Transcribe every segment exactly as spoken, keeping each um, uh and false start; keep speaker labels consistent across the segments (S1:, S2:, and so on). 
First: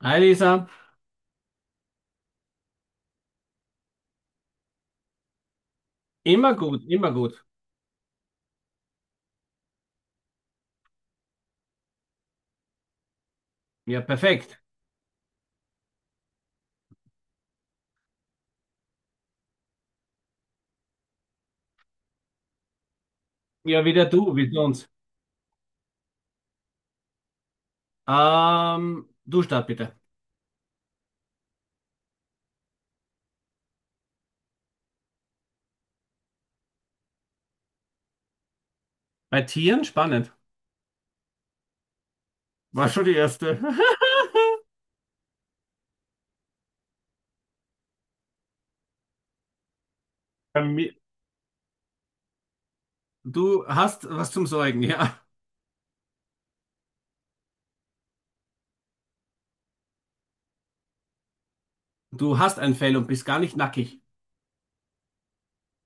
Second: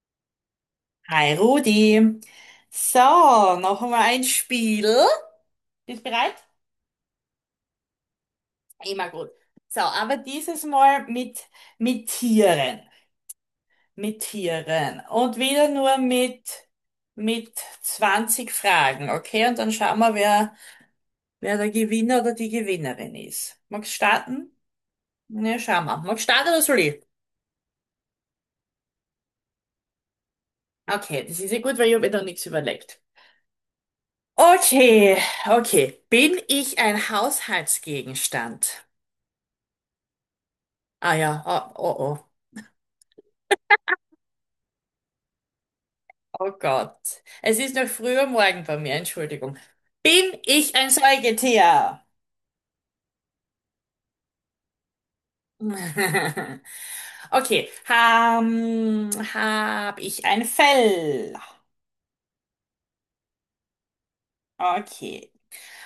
S1: Hi Lisa,
S2: Hi Rudi. So, noch einmal ein Spiel. Bist bereit?
S1: immer gut, immer gut.
S2: Immer gut. So, aber dieses Mal mit, mit Tieren.
S1: Ja,
S2: Mit
S1: perfekt.
S2: Tieren. Und wieder nur mit, mit zwanzig Fragen, okay? Und dann schauen wir, wer, wer der Gewinner oder die Gewinnerin ist.
S1: Ja,
S2: Magst du
S1: wieder du, wie
S2: starten?
S1: sonst.
S2: Ne, schauen wir. Magst du starten oder soll ich?
S1: Ähm, du start bitte.
S2: Okay, das ist ja gut, weil ich habe mir da nichts überlegt. Okay, okay. Bin ich ein Haushaltsgegenstand?
S1: Bei Tieren spannend.
S2: Ah ja, ah, oh, oh,
S1: War schon die erste.
S2: oh Gott. Es ist noch früh am Morgen bei mir, Entschuldigung. Bin
S1: Bei
S2: ich ein
S1: mir-
S2: Säugetier?
S1: Du hast was zum Sorgen, ja.
S2: Okay, ähm, hab ich ein Fell?
S1: Du hast ein Fell und bist gar nicht nackig.
S2: Okay,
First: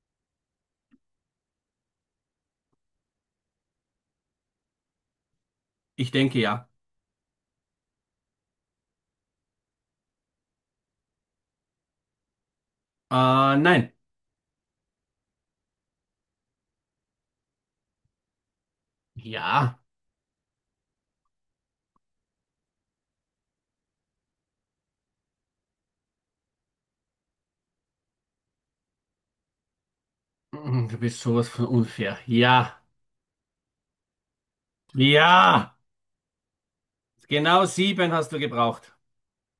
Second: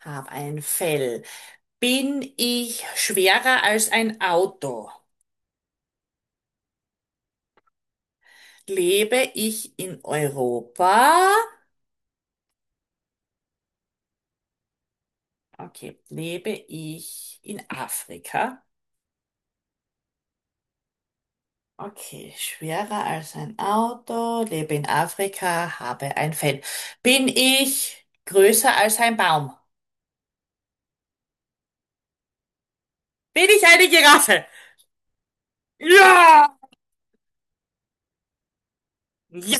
S2: hab ein Fell. Bin ich schwerer als ein Auto?
S1: Ich denke ja.
S2: Lebe ich in Europa?
S1: Äh, nein.
S2: Okay, lebe ich in Afrika?
S1: Ja.
S2: Okay, schwerer als ein Auto, lebe in Afrika, habe ein Fell. Bin ich größer als ein Baum?
S1: Mm, Du bist sowas von unfair. Ja.
S2: Bin ich eine Giraffe?
S1: Ja.
S2: Ja!
S1: Genau sieben hast du gebraucht.
S2: Ja,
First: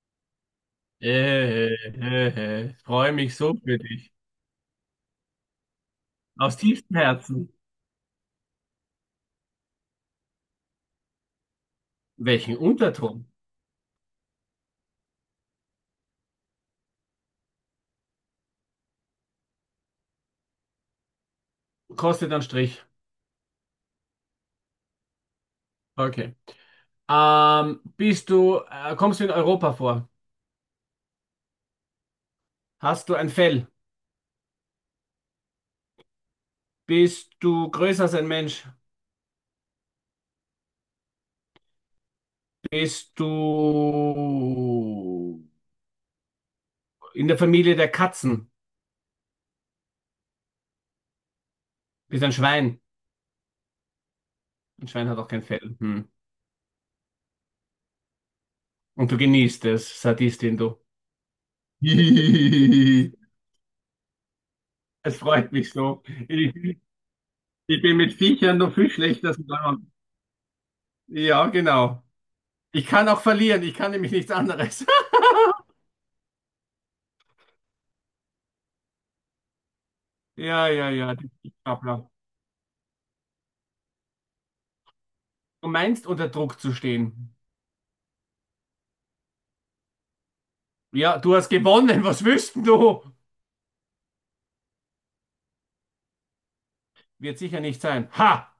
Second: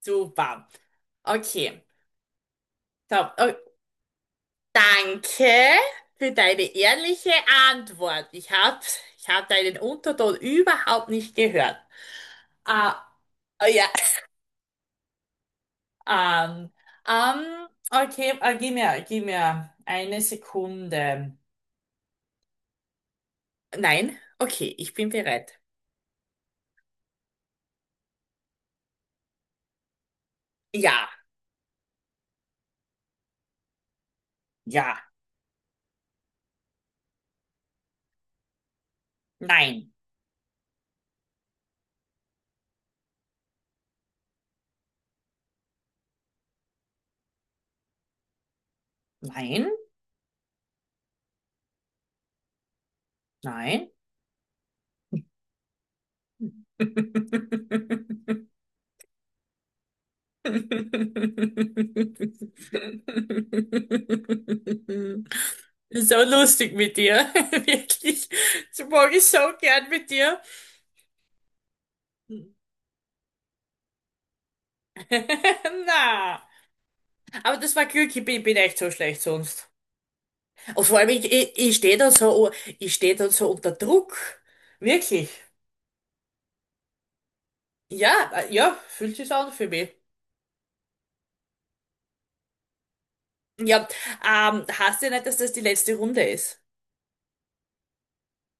S2: super.
S1: Äh,
S2: Okay,
S1: äh, äh, freue
S2: so,
S1: mich
S2: oh,
S1: so für dich.
S2: danke für
S1: Aus
S2: deine
S1: tiefstem
S2: ehrliche
S1: Herzen.
S2: Antwort. Ich hab, ich hab deinen Unterton überhaupt nicht gehört.
S1: Welchen
S2: Ah,
S1: Unterton?
S2: oh ja, ähm, ähm, okay, äh, gib mir, gib mir eine Sekunde.
S1: Kostet einen Strich.
S2: Nein, okay, ich bin bereit.
S1: Okay. Ähm, bist du, äh, kommst du in Europa vor?
S2: Ja,
S1: Hast du ein Fell?
S2: ja,
S1: Bist du größer als ein Mensch?
S2: nein,
S1: Bist du in der Familie der Katzen?
S2: nein,
S1: Bist ein Schwein?
S2: nein.
S1: Ein Schwein hat auch kein Fell. Hm. Und du genießt es, Sadistin, du. Es freut mich
S2: Das
S1: so.
S2: ist so
S1: Ich,
S2: lustig mit dir,
S1: ich bin mit
S2: wirklich.
S1: Viechern noch
S2: Das
S1: viel
S2: mag ich
S1: schlechter
S2: so gern
S1: dran.
S2: mit dir.
S1: Ja, genau. Ich kann auch verlieren. Ich kann nämlich nichts anderes.
S2: Na, aber das war Glück, ich bin, bin echt so schlecht sonst.
S1: Ja,
S2: Und
S1: ja,
S2: vor allem,
S1: ja.
S2: ich, ich, ich stehe da so, ich stehe da so unter Druck. Wirklich.
S1: Du meinst, unter Druck zu stehen.
S2: Ja, äh, ja, fühlt sich an für mich.
S1: Ja, du hast gewonnen. Was willst denn du?
S2: Ja, ähm, heißt ja nicht, dass das die letzte Runde ist.
S1: Wird sicher nicht sein. Ha!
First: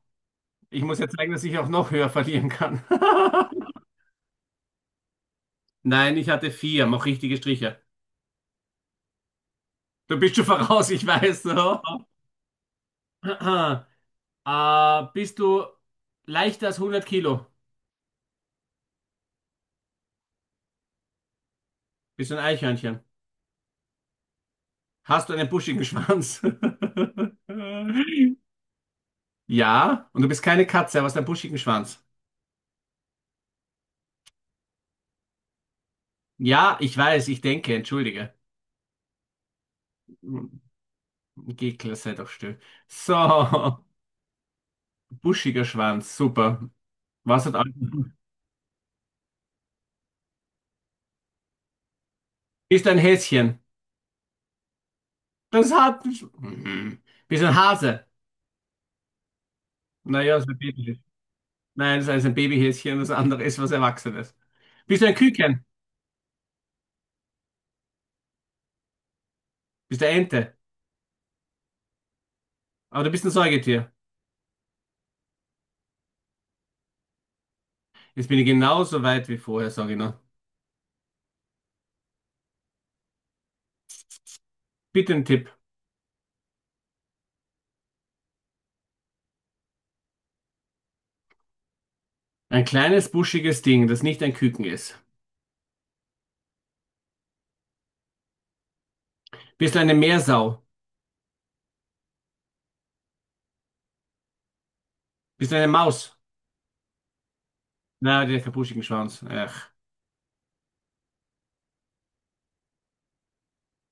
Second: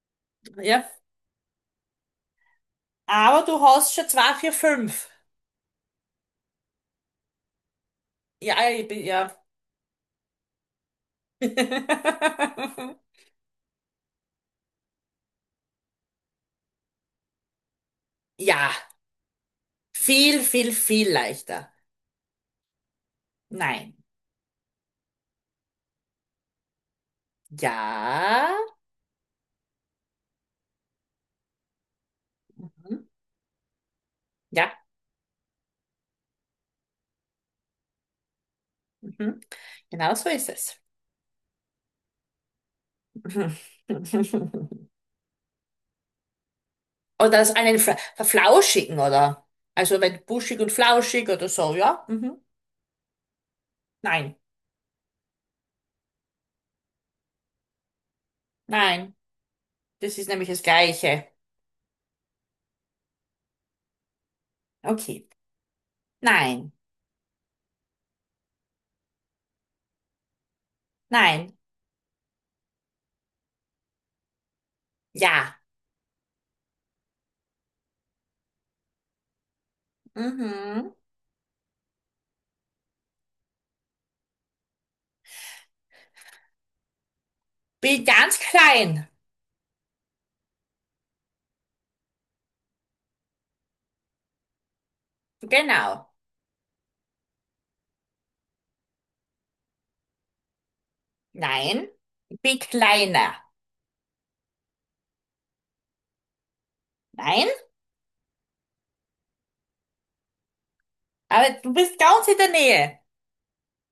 S1: Ich
S2: Ja.
S1: muss ja zeigen, dass ich auch noch höher verlieren kann.
S2: Aber du hast schon zwei, vier, fünf.
S1: Nein, ich hatte vier. Mach richtige Striche.
S2: Ja, ich bin, ja.
S1: Du bist schon voraus, ich weiß. Ne? Äh, bist du leichter als hundert Kilo?
S2: Ja. Viel, viel, viel leichter.
S1: Bist du ein Eichhörnchen?
S2: Nein.
S1: Hast du einen buschigen Schwanz?
S2: Ja.
S1: Ja, und du bist keine Katze, aber hast einen buschigen Schwanz.
S2: Mhm. Ja.
S1: Ja, ich weiß, ich denke, entschuldige.
S2: Mhm. Genau so ist es.
S1: Gekler, sei doch still. So,
S2: Mhm.
S1: buschiger Schwanz, super.
S2: Oder
S1: Was
S2: so
S1: hat
S2: einen Fla-
S1: Alten?
S2: verflauschigen, oder? Also wenn buschig und flauschig oder so, ja? Mhm.
S1: Bist ein Häschen.
S2: Nein.
S1: Das hat. Mhm. Bist ein Hase.
S2: Nein. Das ist
S1: Naja, das
S2: nämlich
S1: ist ein
S2: das
S1: Baby.
S2: Gleiche.
S1: Nein, das ist ein Babyhäschen, das andere ist was Erwachsenes. Bist du ein
S2: Okay.
S1: Küken?
S2: Nein.
S1: Bist du eine Ente?
S2: Nein.
S1: Aber du bist ein Säugetier.
S2: Ja.
S1: Jetzt bin ich genauso weit wie vorher, sage ich noch.
S2: Mhm.
S1: Bitte einen Tipp.
S2: Bin ganz klein.
S1: Ein kleines, buschiges Ding, das nicht ein Küken ist.
S2: Genau.
S1: Bist du eine Meersau?
S2: Nein, bin kleiner.
S1: Bist du eine Maus?
S2: Nein,
S1: Na, die hat keinen buschigen Schwanz. Ach.
S2: aber du bist ganz in der Nähe.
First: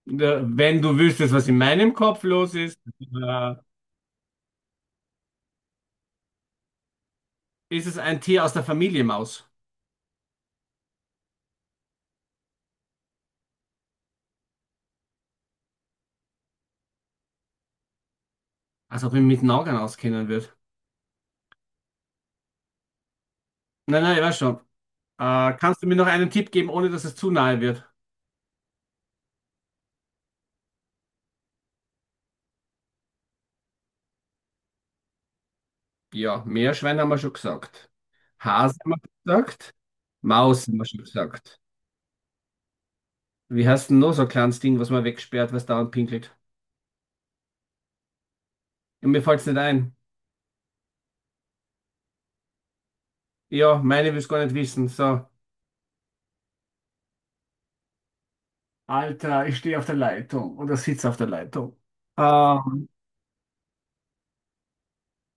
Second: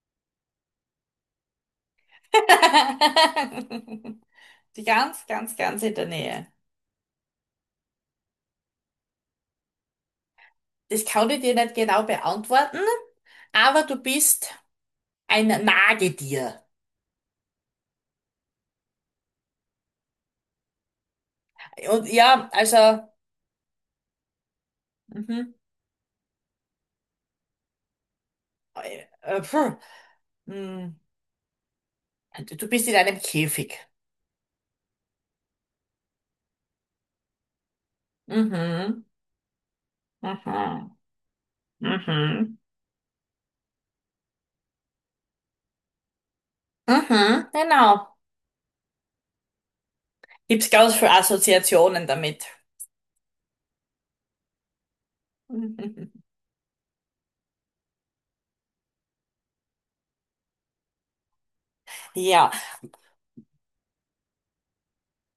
S1: Ja, wenn du wüsstest, was in meinem Kopf los ist, äh,
S2: Ganz, ganz, ganz in der Nähe.
S1: ist es ein Tier aus der Familie Maus.
S2: Das kann ich dir nicht genau beantworten, aber du bist ein Nagetier.
S1: Als ob ich mich mit Nagern auskennen würde.
S2: Und ja, also,
S1: Nein, nein, ich weiß schon.
S2: mhm,
S1: Äh, kannst du mir noch einen Tipp geben, ohne dass es zu nahe wird?
S2: äh, äh, puh, mh, du bist in einem Käfig.
S1: Ja, Meerschwein haben wir schon gesagt. Hase haben wir
S2: Mhm,
S1: schon gesagt. Maus haben wir
S2: mhm,
S1: schon gesagt.
S2: mhm,
S1: Wie heißt denn noch so ein kleines Ding, was man wegsperrt, was dauernd pinkelt?
S2: mhm, genau.
S1: Ja, mir fällt's nicht ein.
S2: Gibt's ganz viele Assoziationen damit.
S1: Ja, meine will's gar nicht wissen. So. Alter, ich stehe auf der Leitung oder sitze auf der Leitung.
S2: Ja.
S1: Ähm,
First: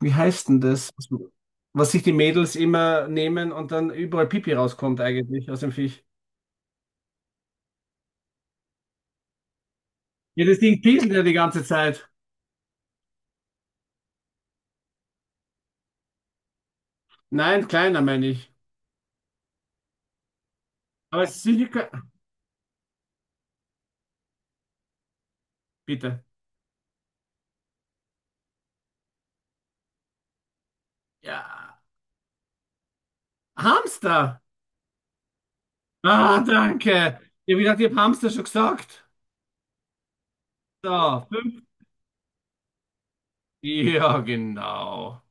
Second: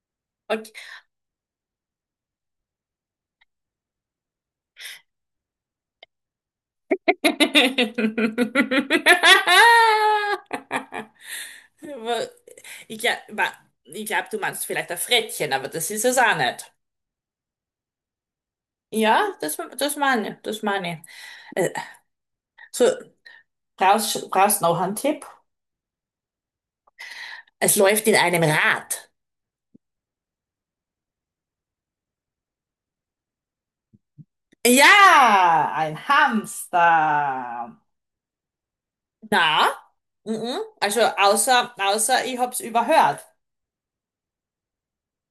S1: Wie heißt denn
S2: Okay.
S1: das, was sich die Mädels immer nehmen und dann überall Pipi rauskommt eigentlich aus dem Viech? Ja, das Ding pieselt ja die ganze Zeit.
S2: Aber Ich glaube, ich glaub, du meinst vielleicht ein Frettchen, aber das ist es auch nicht.
S1: Nein, kleiner meine ich.
S2: Ja, das, das meine ich, das meine
S1: Aber es ist
S2: ich.
S1: sicher...
S2: Äh,
S1: ke-
S2: So, brauchst, brauchst noch einen Tipp?
S1: Bitte.
S2: Es läuft in einem Rad.
S1: Ja, Hamster.
S2: Ja, ein
S1: Ah, danke. Ich habe
S2: Hamster.
S1: gedacht, ich habe Hamster schon gesagt.
S2: Na? Mhm. Also
S1: So, fünf.
S2: außer, außer ich hab's überhört.
S1: Ja, genau.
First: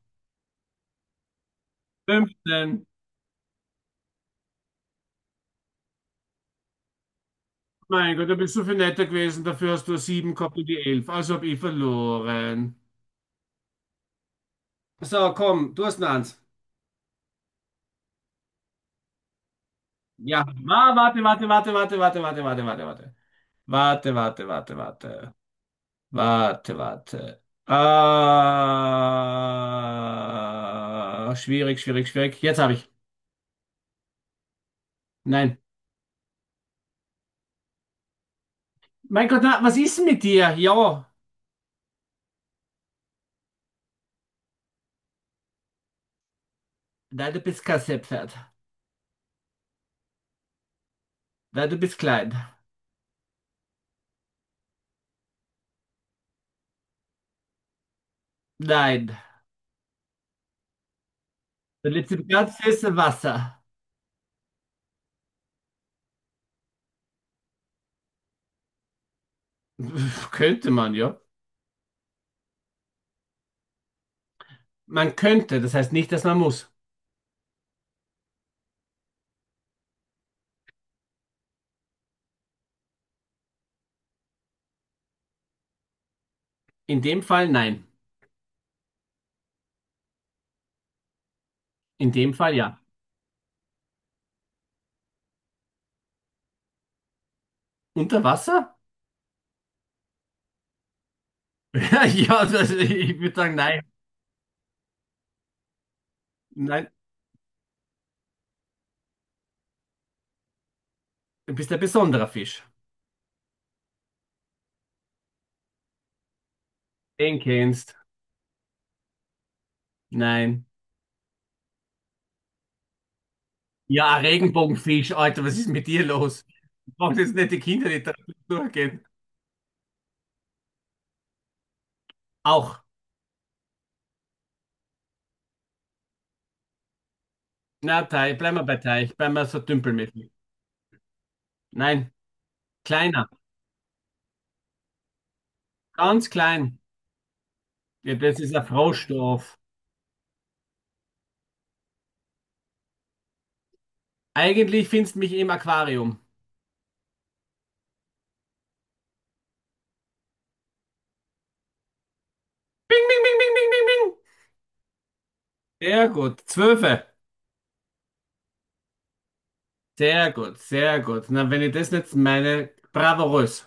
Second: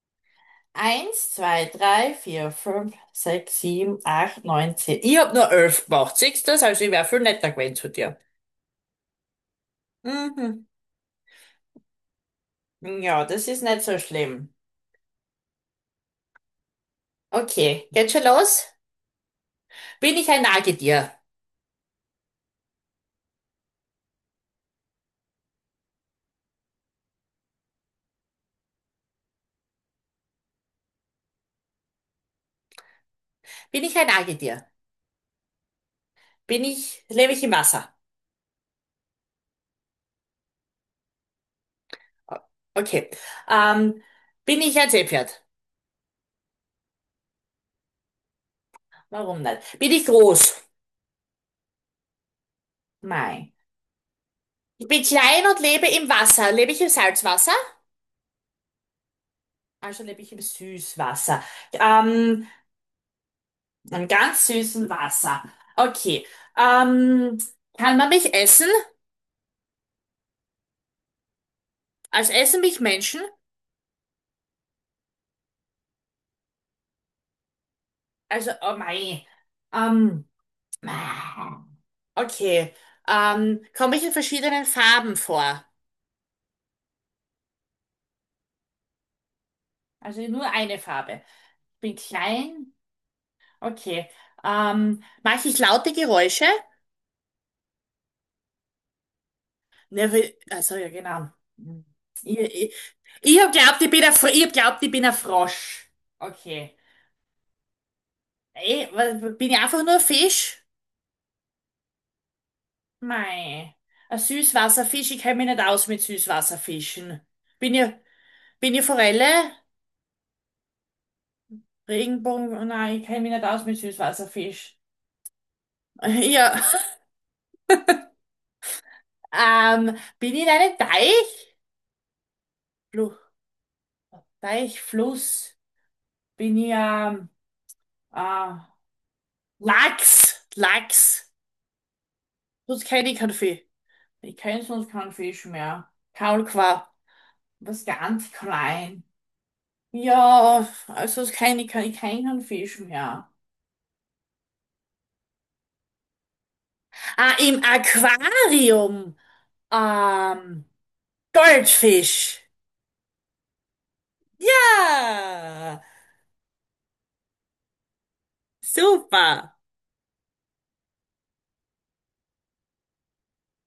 S2: Eins, zwei, drei, vier,
S1: Fünfzehn.
S2: fünf, sechs, sieben, acht, neun, zehn. Ich hab nur elf gemacht. Siehst du das? Also ich wär viel netter gewesen zu dir.
S1: Mein Gott, du bist so viel netter gewesen. Dafür hast du sieben, 7 gehabt
S2: Mhm.
S1: und die elf. Also habe ich verloren.
S2: Ja, das ist nicht so schlimm.
S1: So, komm, du hast noch eins.
S2: Okay, geht schon los? Bin ich ein
S1: Ja, ma,
S2: Nagetier?
S1: warte, warte, warte, warte, warte, warte, warte, warte, warte. Warte, warte, warte, warte. Warte, warte. Ah, schwierig, schwierig, schwierig. Jetzt habe ich.
S2: Bin ich ein Nagetier?
S1: Nein.
S2: Bin ich, lebe ich im Wasser?
S1: Mein Gott, na, was ist denn mit dir? Ja.
S2: O- Okay. Ähm, bin ich ein Seepferd?
S1: Nein, du bist kein Seepferd.
S2: Warum nicht? Bin ich groß?
S1: Nein, du bist klein.
S2: Nein. Ich bin klein und lebe im Wasser. Lebe ich im Salzwasser?
S1: Nein.
S2: Also lebe ich im Süßwasser.
S1: Du lebst im
S2: Ähm,
S1: ganz süßen Wasser.
S2: Einen ganz süßen Wasser. Okay. Ähm, kann man mich essen?
S1: Könnte man, ja.
S2: Also essen mich Menschen?
S1: Man könnte, das heißt nicht, dass man muss.
S2: Also, oh mein. Ähm, ah, okay. Ähm, komme ich in verschiedenen Farben vor?
S1: In dem Fall nein.
S2: Also nur eine Farbe. Ich bin
S1: In dem Fall
S2: klein.
S1: ja.
S2: Okay. Ähm, mache ich laute Geräusche?
S1: Unter Wasser?
S2: Ne, wie- also ja, genau. Ich,
S1: Ja, das,
S2: ich,
S1: ich würde
S2: ich hab
S1: sagen,
S2: glaubt,
S1: nein.
S2: ich bin ein, Fr- ich hab glaubt, ich bin ein Frosch. Okay.
S1: Nein,
S2: Ey, wa- bin ich einfach nur ein Fisch?
S1: du bist ein besonderer Fisch.
S2: Mei, ein Süßwasserfisch, ich kenne mich nicht aus mit Süßwasserfischen.
S1: Den
S2: Bin ich,
S1: kennst.
S2: bin ich Forelle?
S1: Nein.
S2: Regenbogen? Nein, ich kenne mich nicht aus mit
S1: Ja,
S2: Süßwasserfisch.
S1: Regenbogenfisch, Alter, was ist mit dir los?
S2: Ja,
S1: Ich brauche jetzt nicht die Kinder, die Kinderliteratur durchgehen.
S2: ähm, bin ich in einem Teich?
S1: Auch.
S2: Flu Teich, Fluss? Bin ich, ähm,
S1: Na, Teich,
S2: äh,
S1: bleiben wir bei Teich, bleiben wir so dümpelmäßig.
S2: Lachs? Lachs?
S1: Nein,
S2: Sonst kenne ich
S1: kleiner,
S2: keinen Fisch. Ich kenne sonst keinen Fisch mehr.
S1: ganz klein.
S2: Kaulquap, was
S1: Ja,
S2: ganz
S1: das ist ein
S2: klein.
S1: Froschdorf.
S2: Ja, also sonst kenne ich, kein- ich kenn keinen Fisch mehr.
S1: Eigentlich findest du mich im Aquarium.
S2: Ah, im Aquarium. Ähm, Goldfisch.
S1: Bing, bing, bing, bing, bing, bing, bing.
S2: Ja,
S1: Sehr gut, Zwölfe.
S2: super.
S1: Sehr gut, sehr gut. Na, wenn ich das jetzt meine, bravourös.